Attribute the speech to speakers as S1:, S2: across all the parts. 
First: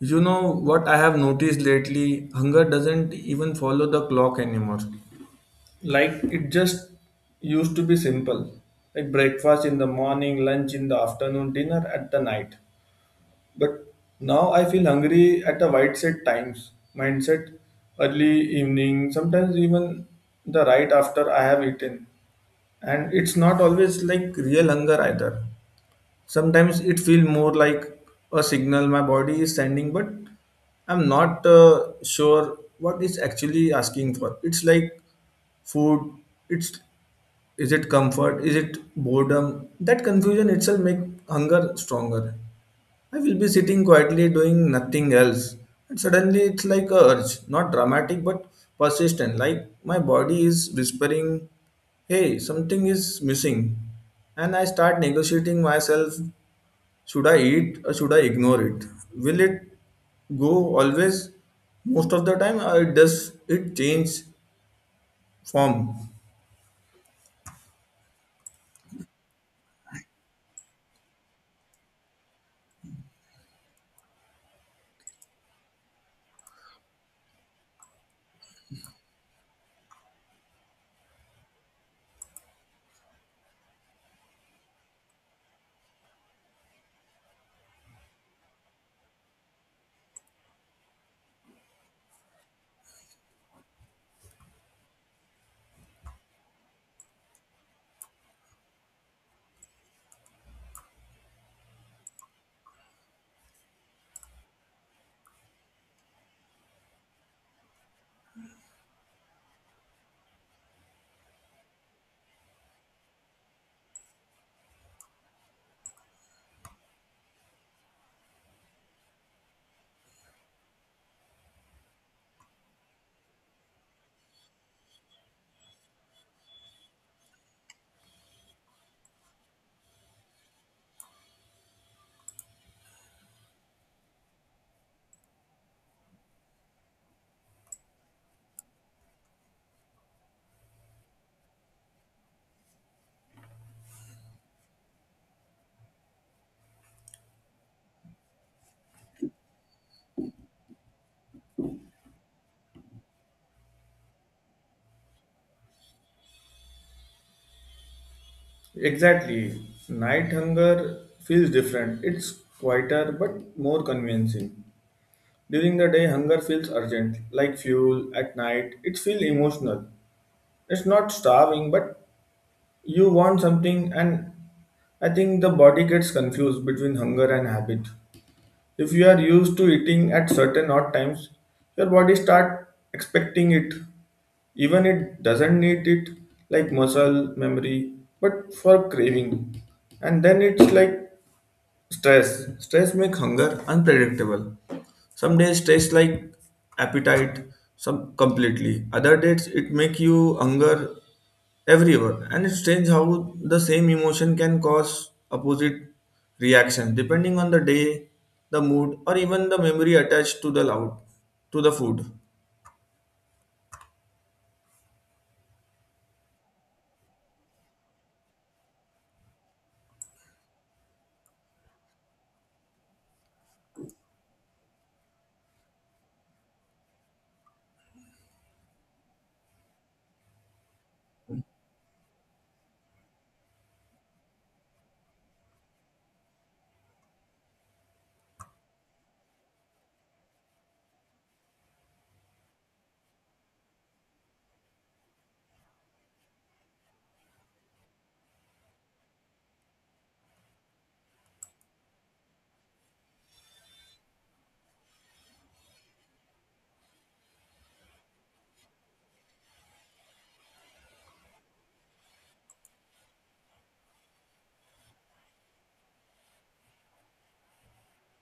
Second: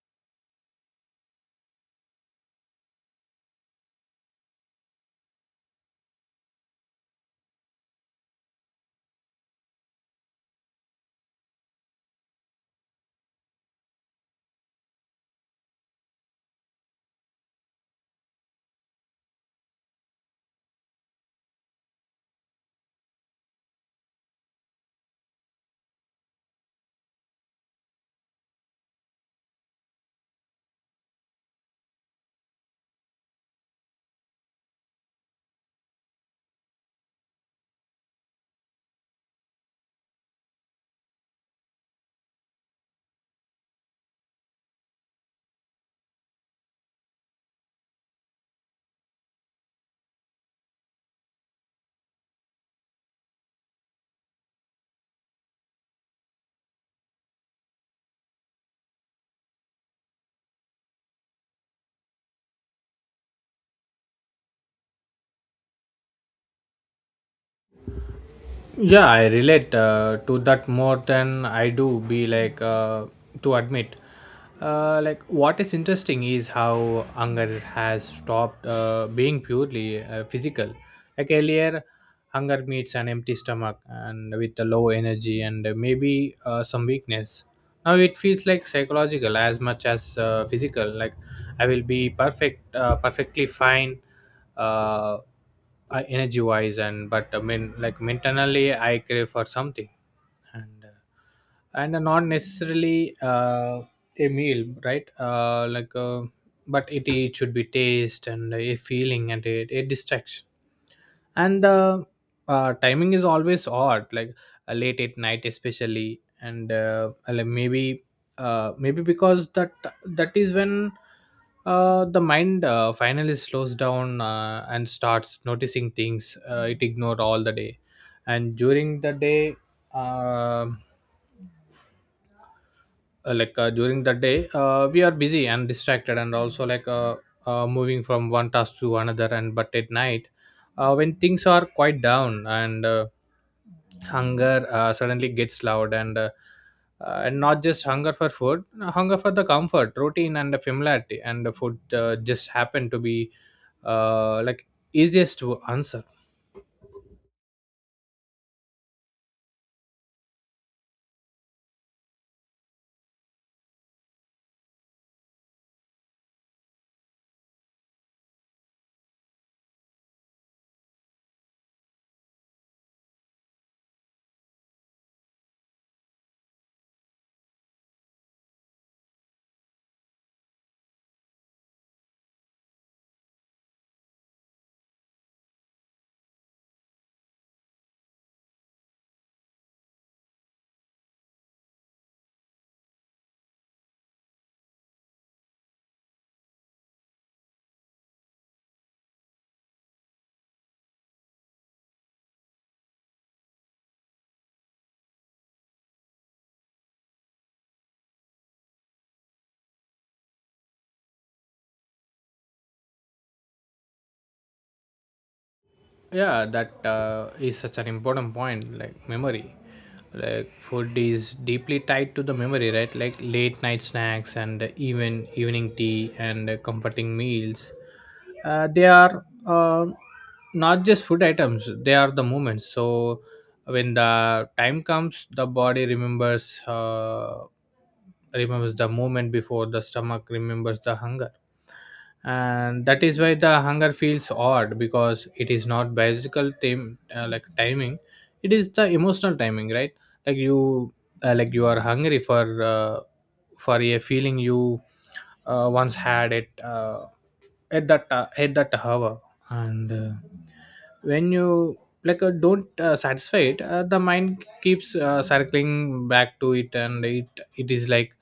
S1: You know what I have noticed lately? Hunger doesn't even follow the clock anymore. Like it just used to be simple. Like breakfast in the morning, lunch in the afternoon, dinner at the night. But now I feel hungry at a wide set times. Mindset early evening, sometimes even the right after I have eaten. And it's not always like real hunger either sometimes it feels more like a signal my body is sending but I'm not sure what it's actually asking for it's like food it's is it comfort is it boredom that confusion itself makes hunger stronger I will be sitting quietly doing nothing else and suddenly it's like a urge not dramatic but persistent like my body is whispering hey something is missing and I start negotiating myself should I eat or should I ignore it? Will it go always? Most of the time, does it change form?
S2: Yeah, I relate to that more than I do be like to admit. Like, what is interesting is how hunger has stopped being purely physical. Like earlier, hunger meets an empty stomach and with a low energy and maybe some weakness. Now it feels like psychological as much as physical. Like, I will be perfectly fine, uh, energy wise, and but I mean, like mentally, I crave for something, and uh, and not necessarily a meal, right? Like, but it should be taste and a feeling and a distraction and the timing is always odd, like late at night especially, and like maybe maybe because that is when the mind finally slows down and starts noticing things it ignored all the day. And during the day, um like during the day we are busy and distracted and also like moving from one task to another, and but at night, when things are quite down and hunger suddenly gets loud, and not just hunger for food, hunger for the comfort, routine, and the familiarity, and the food just happen to be like easiest to answer.
S1: Exactly. Night hunger feels different. It's quieter but more convincing. During the day, hunger feels urgent, like fuel. At night, it feels emotional. It's not starving, but you want something, and I think the body gets confused between hunger and habit. If you are used to eating at certain odd times, your body starts expecting it, even it doesn't need it, like muscle memory, but for craving. And then it's like stress. Stress make hunger unpredictable. Some days stress like appetite, some completely. Other days it make you hunger everywhere. And it's strange how the same emotion can cause opposite reaction depending on the day, the mood, or even the memory attached to the loud to the food.
S2: Yeah, that is such an important point, like memory. Like food is deeply tied to the memory, right? Like late night snacks and even evening tea and comforting meals, they are not just food items, they are the moments. So when the time comes, the body remembers, remembers the moment before the stomach remembers the hunger. And that is why the hunger feels odd, because it is not biological time, like timing, it is the emotional timing, right? Like you like you are hungry for a feeling you once had it at that hour, and when you don't satisfy it, the mind keeps circling back to it, and it is like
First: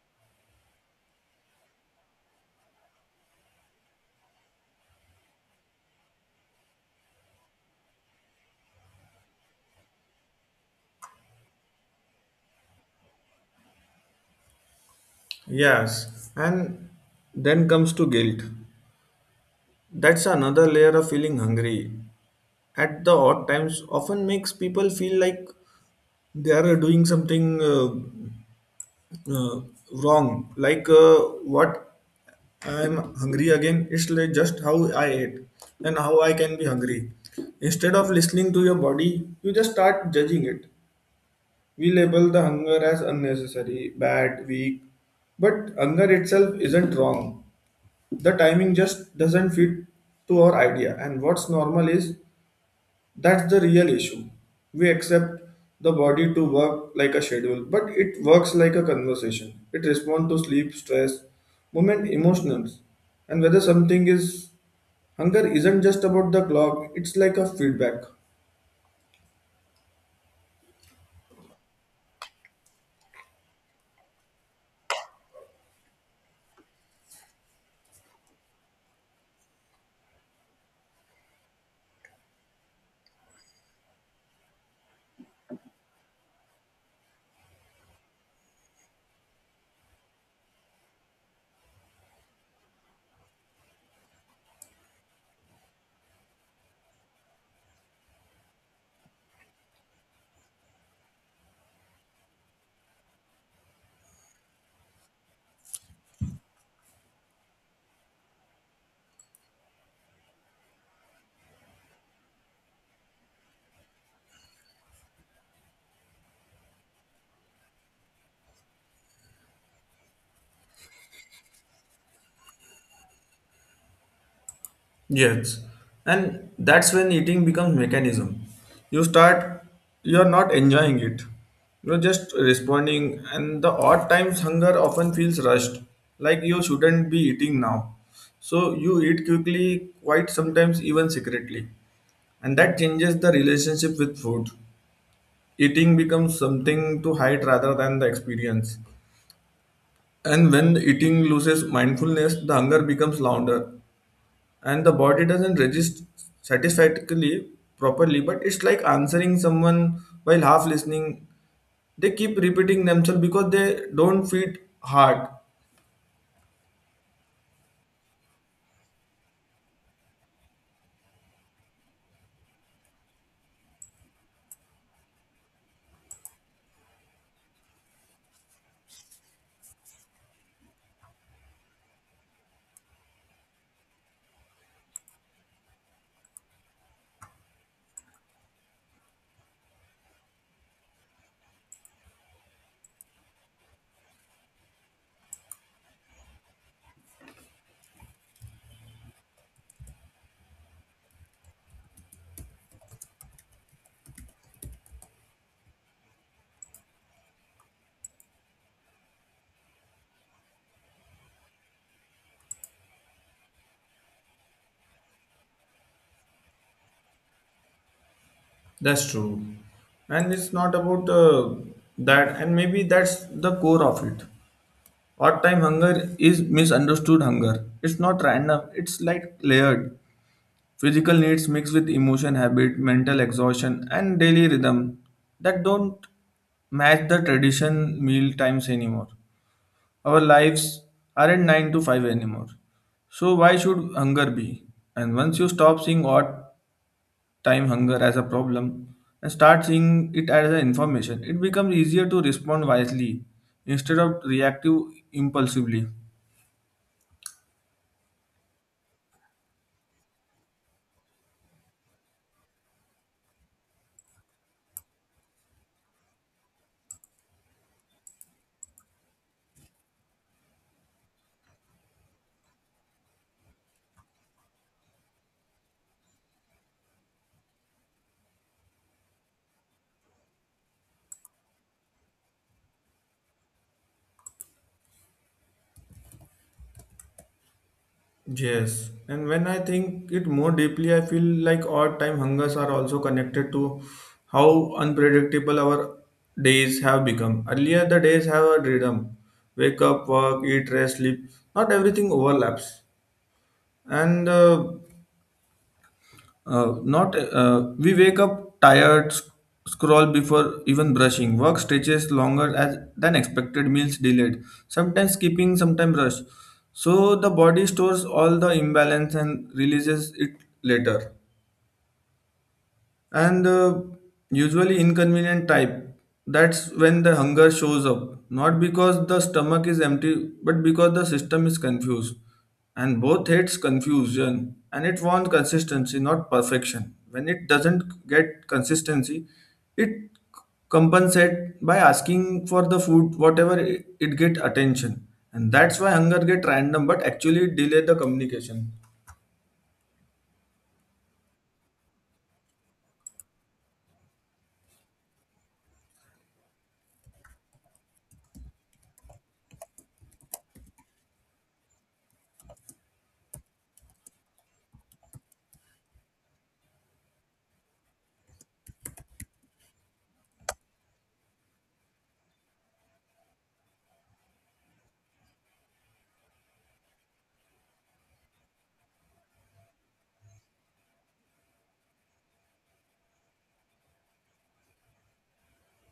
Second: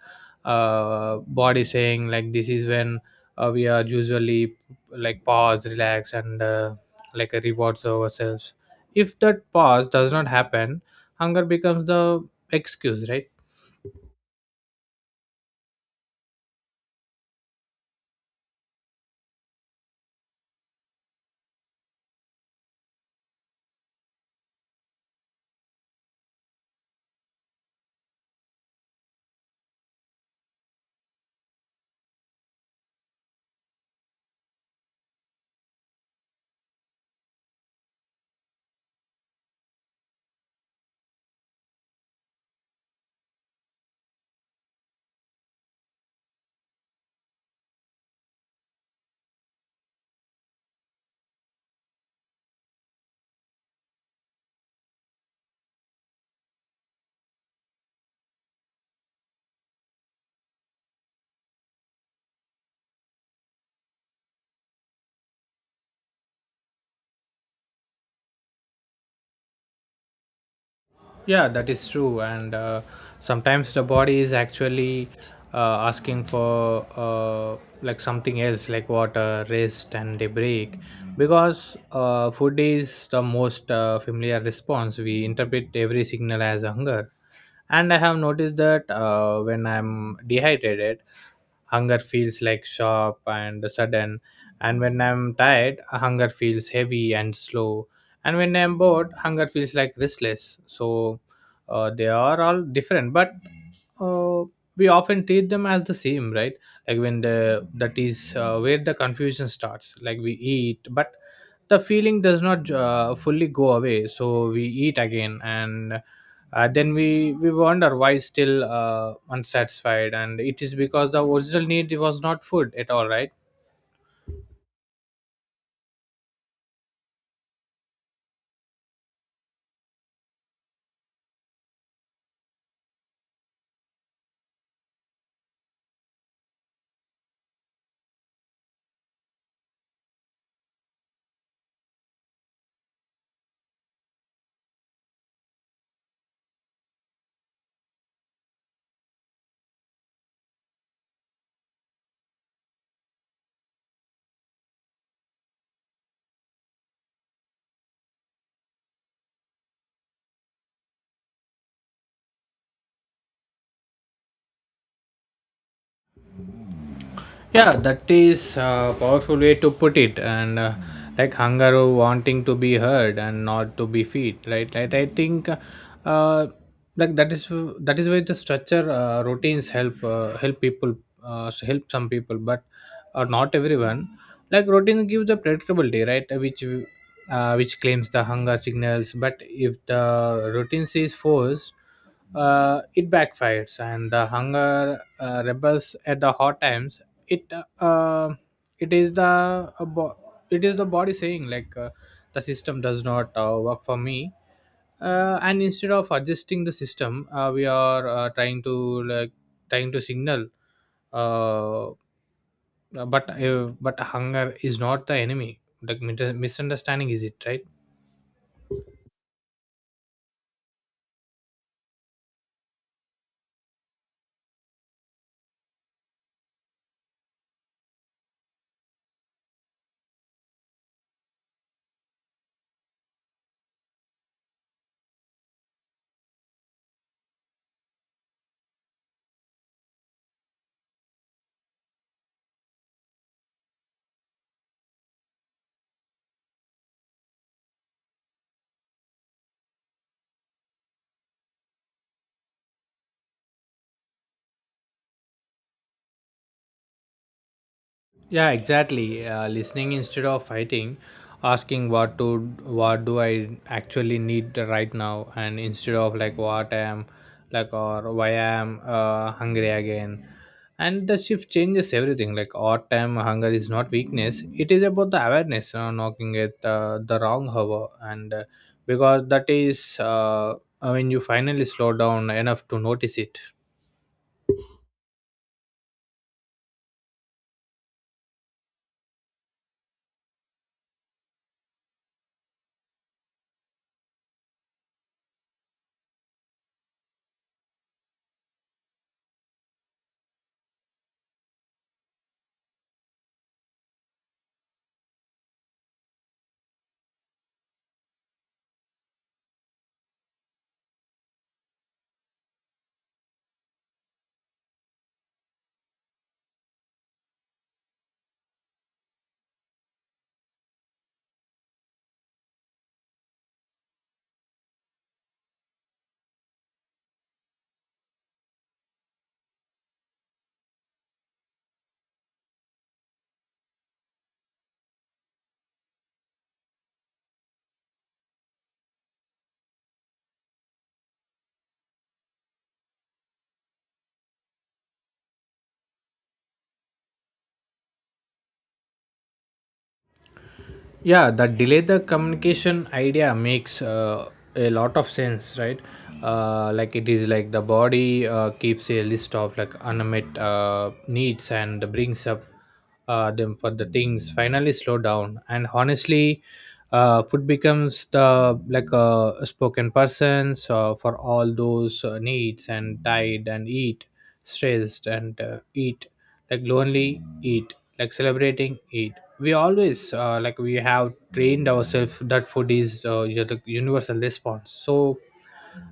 S2: body saying like, this is when we are usually, like, pause, relax, and rewards ourselves. If that pause does not happen, hunger becomes the excuse, right?
S1: Yes. And then comes to guilt. That's another layer of feeling hungry. At the odd times often makes people feel like they are doing something uh, wrong like what I am hungry again it's like just how I ate and how I can be hungry instead of listening to your body you just start judging it we label the hunger as unnecessary bad weak but hunger itself isn't wrong the timing just doesn't fit to our idea and what's normal is that's the real issue. We accept the body to work like a schedule, but it works like a conversation. It responds to sleep, stress, movement, emotions. And whether something is hunger isn't just about the clock, it's like a feedback.
S2: Yeah, that is true. And sometimes the body is actually asking for like something else, like water, rest, and a break, because food is the most familiar response. We interpret every signal as hunger, and I have noticed that when I'm dehydrated, hunger feels like sharp and sudden, and when I'm tired, hunger feels heavy and slow, and when I'm bored, hunger feels like restless. So they are all different, but uh, we often treat them as the same, right? Like when the, that is where the confusion starts. Like we eat, but the feeling does not fully go away, so we eat again, and then we wonder why still unsatisfied, and it is because the original need was not food at all, right?
S1: Yes, and that's when eating becomes mechanism. You start, you're not enjoying it. You're just responding, and the odd times hunger often feels rushed, like you shouldn't be eating now. So you eat quickly, quite sometimes even secretly, and that changes the relationship with food. Eating becomes something to hide rather than the experience. And when eating loses mindfulness, the hunger becomes louder and the body doesn't register satisfactorily properly but it's like answering someone while half listening they keep repeating themselves because they don't feed hard.
S2: Yeah, that is a powerful way to put it, and like hunger or wanting to be heard and not to be feed, right? Like I think, uh, like that is, that is where the structure routines help, help people, help some people, but not everyone. Like routine gives the predictability, right? Which claims the hunger signals, but if the routine is forced, it backfires and the hunger rebels at the hot times. it uh, it is the uh, bo- it is the body saying, like, the system does not work for me, and instead of adjusting the system, we are trying to like, trying to signal, uh, but hunger is not the enemy, like misunderstanding is, it right?
S1: That's true. And it's not about that and maybe that's the core of it odd time hunger is misunderstood hunger it's not random it's like layered physical needs mixed with emotion, habit, mental exhaustion, and daily rhythm that don't match the tradition meal times anymore. Our lives aren't 9 to 5 anymore. So why should hunger be? And once you stop seeing odd time hunger as a problem and start seeing it as an information, it becomes easier to respond wisely instead of reactive impulsively.
S2: Yeah, exactly. Listening instead of fighting, asking what to, what do I actually need right now, and instead of like what I am, like, or why I am hungry again. And the shift changes everything. Like odd time hunger is not weakness, it is about the awareness knocking at the wrong hour, and because that is when you finally slow down enough to notice it.
S1: Yes, and when I think it more deeply, I feel like odd time hungers are also connected to how unpredictable our days have become. Earlier, the days have a rhythm wake up, work, eat, rest, sleep. Not everything overlaps. And not We wake up tired, scroll before even brushing. Work stretches longer as than expected. Meals delayed. Sometimes skipping, sometimes rush. So the body stores all the imbalance and releases it later and usually inconvenient type that's when the hunger shows up not because the stomach is empty but because the system is confused and both hates confusion and it wants consistency not perfection when it doesn't get consistency it compensate by asking for the food whatever it get attention and that's why hunger get random but actually delay the communication.
S2: Yeah, that delay, the communication idea makes a lot of sense, right? Like it is like the body keeps a list of like unmet needs and brings up them for the things finally slow down. And honestly, food becomes the, like a spoken persons for all those needs. And tired and eat, stressed and eat, like lonely eat, like celebrating eat. We always like, we have trained ourselves that food is, you know, the universal response. So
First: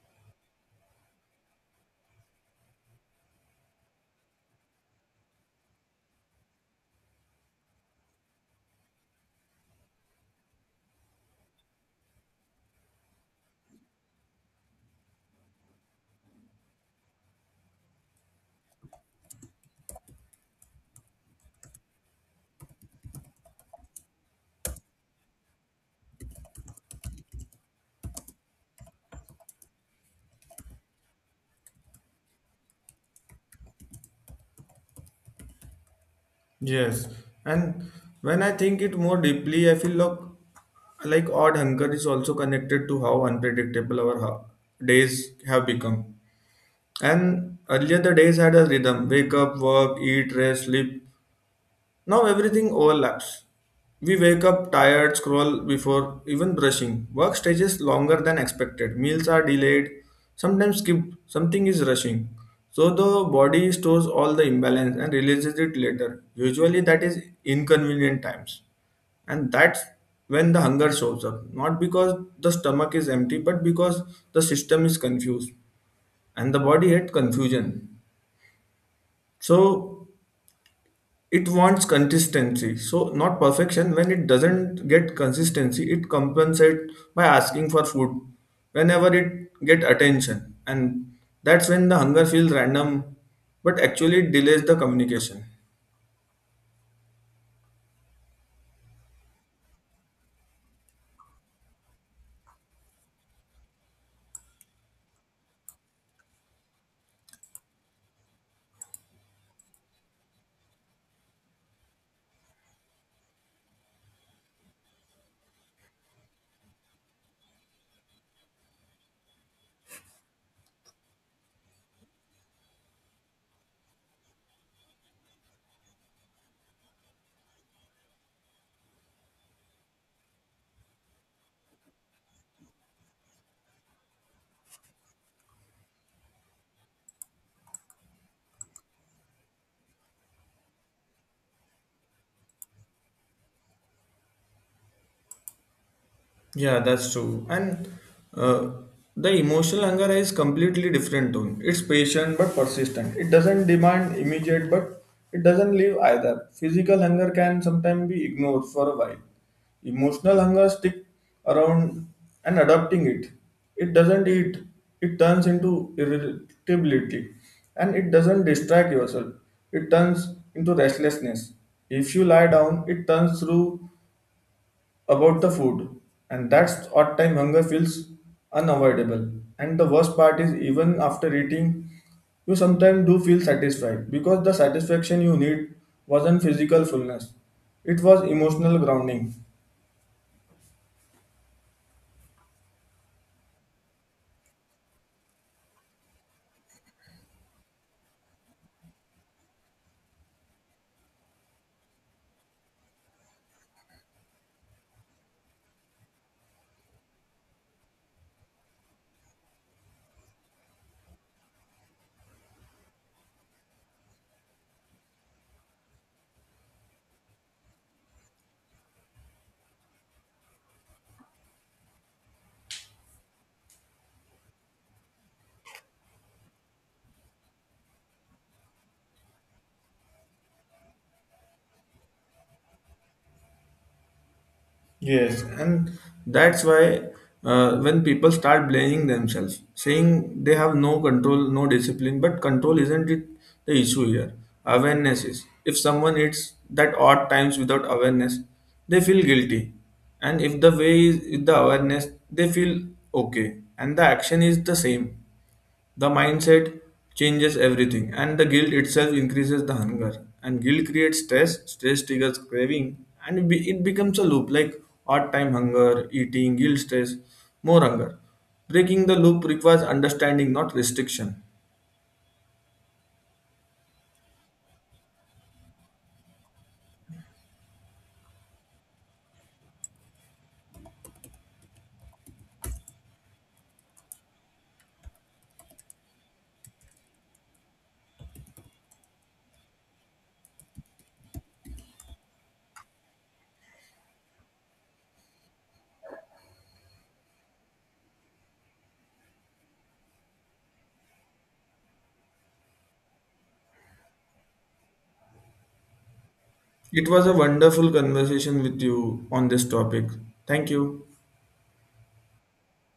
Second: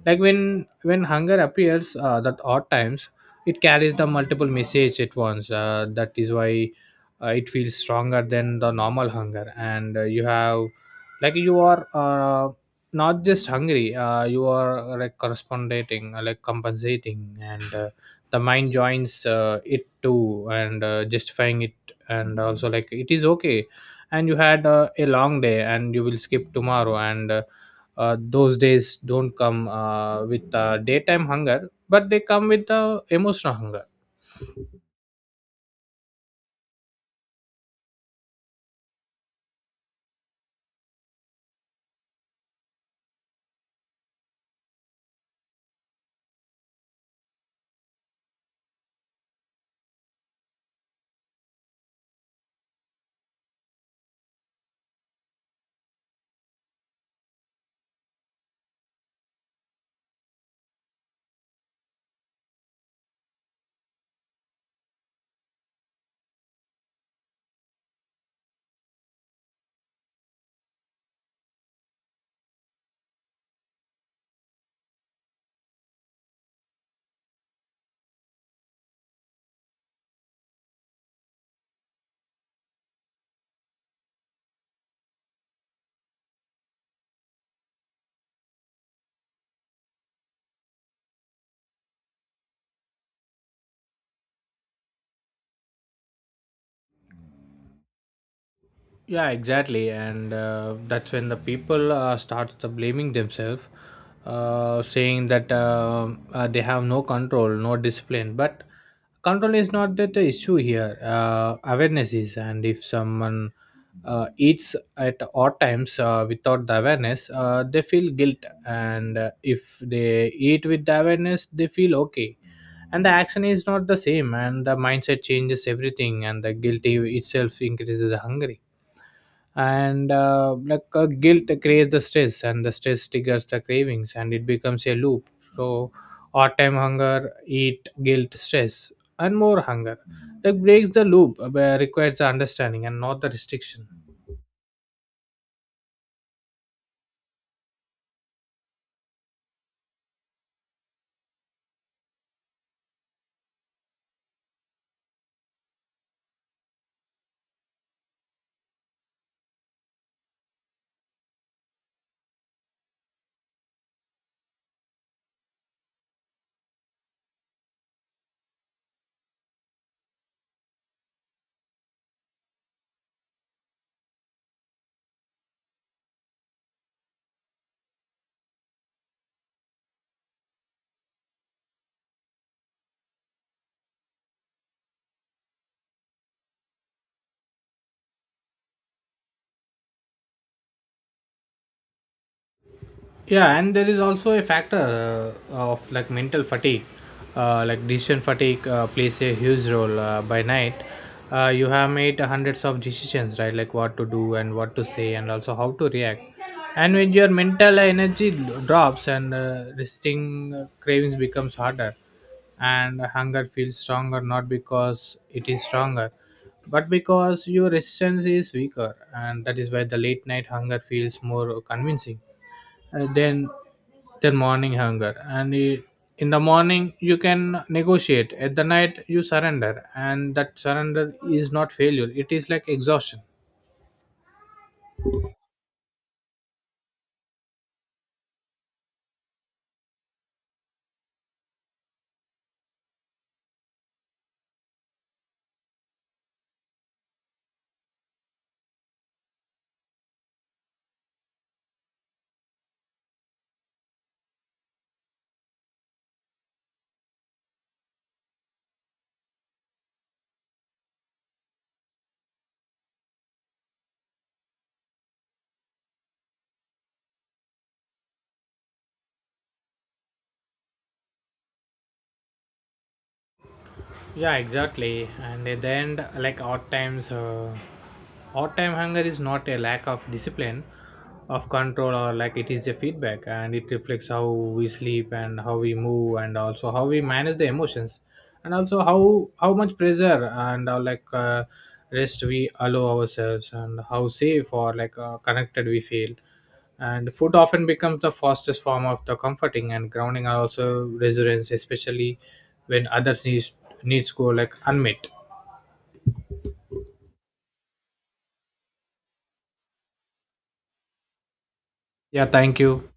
S2: like, when hunger appears at odd times, it carries the multiple message at once, that is why it feels stronger than the normal hunger. And you have, like you are not just hungry, you are like corresponding, like compensating, and the mind joins it too, and justifying it, and also like it is okay, and you had a long day, and you will skip tomorrow, and those days don't come with daytime hunger, but they come with the emotional hunger.
S1: Yes, and when I think it more deeply, I feel like odd hunger is also connected to how unpredictable our days have become. And earlier the days had a rhythm: wake up, work, eat, rest, sleep. Now everything overlaps. We wake up tired, scroll before even brushing. Work stages longer than expected. Meals are delayed, sometimes skipped. Something is rushing. So the body stores all the imbalance and releases it later. Usually that is inconvenient times. And that's when the hunger shows up. Not because the stomach is empty, but because the system is confused and the body hates confusion. So it wants consistency so not perfection when it doesn't get consistency it compensates by asking for food whenever it get attention and that's when the hunger feels random but actually it delays the communication.
S2: Yeah, exactly. And that's when the people start the blaming themselves, saying that they have no control, no discipline, but control is not that the issue here, awareness is. And if someone eats at odd times without the awareness, they feel guilt, and if they eat with the awareness, they feel okay. And the action is not the same, and the mindset changes everything, and the guilty itself increases the hunger. And guilt creates the stress, and the stress triggers the cravings, and it becomes a loop. So odd time hunger, eat, guilt, stress, and more hunger. Like, breaks the loop requires the understanding and not the restriction.
S1: Yeah, that's true. And uh, the emotional hunger is completely different tone. It's patient but persistent. It doesn't demand immediate, but it doesn't leave either. Physical hunger can sometimes be ignored for a while. Emotional hunger stick around and adopting it. It doesn't eat. It turns into irritability, and it doesn't distract yourself. It turns into restlessness. If you lie down, it turns through about the food, and that's odd time hunger feels unavoidable. And the worst part is, even after eating, you sometimes do feel satisfied because the satisfaction you need wasn't physical fullness, it was emotional grounding.
S2: Yeah, and there is also a factor of like mental fatigue. Like decision fatigue plays a huge role by night. You have made hundreds of decisions, right? Like what to do and what to say and also how to react. And when your mental energy drops, and resting cravings becomes harder, and hunger feels stronger, not because it is stronger, but because your resistance is weaker. And that is why the late night hunger feels more convincing uh, than than morning hunger. And in the morning you can negotiate, at the night you surrender. And that surrender is not failure, it is like exhaustion.
S1: Yes, and that's why when people start blaming themselves, saying they have no control, no discipline, but control isn't it the issue here. Awareness is. If someone eats that odd times without awareness, they feel guilty. And if the way is with the awareness, they feel okay. And the action is the same. The mindset changes everything, and the guilt itself increases the hunger. And guilt creates stress, stress triggers craving, and it becomes a loop like odd time hunger, eating, guilt, stress, more hunger. Breaking the loop requires understanding, not restriction.
S2: Yeah, exactly. And at the end, like odd times, odd time hunger is not a lack of discipline, of control, or, like, it is a feedback. And it reflects how we sleep and how we move, and also how we manage the emotions, and also how much pressure and like rest we allow ourselves, and how safe or like connected we feel. And food often becomes the fastest form of the comforting and grounding, are also resilience, especially when others needs go like unmet.
S1: It was a wonderful conversation with you on this topic. Thank you.
S2: Yeah, thank you.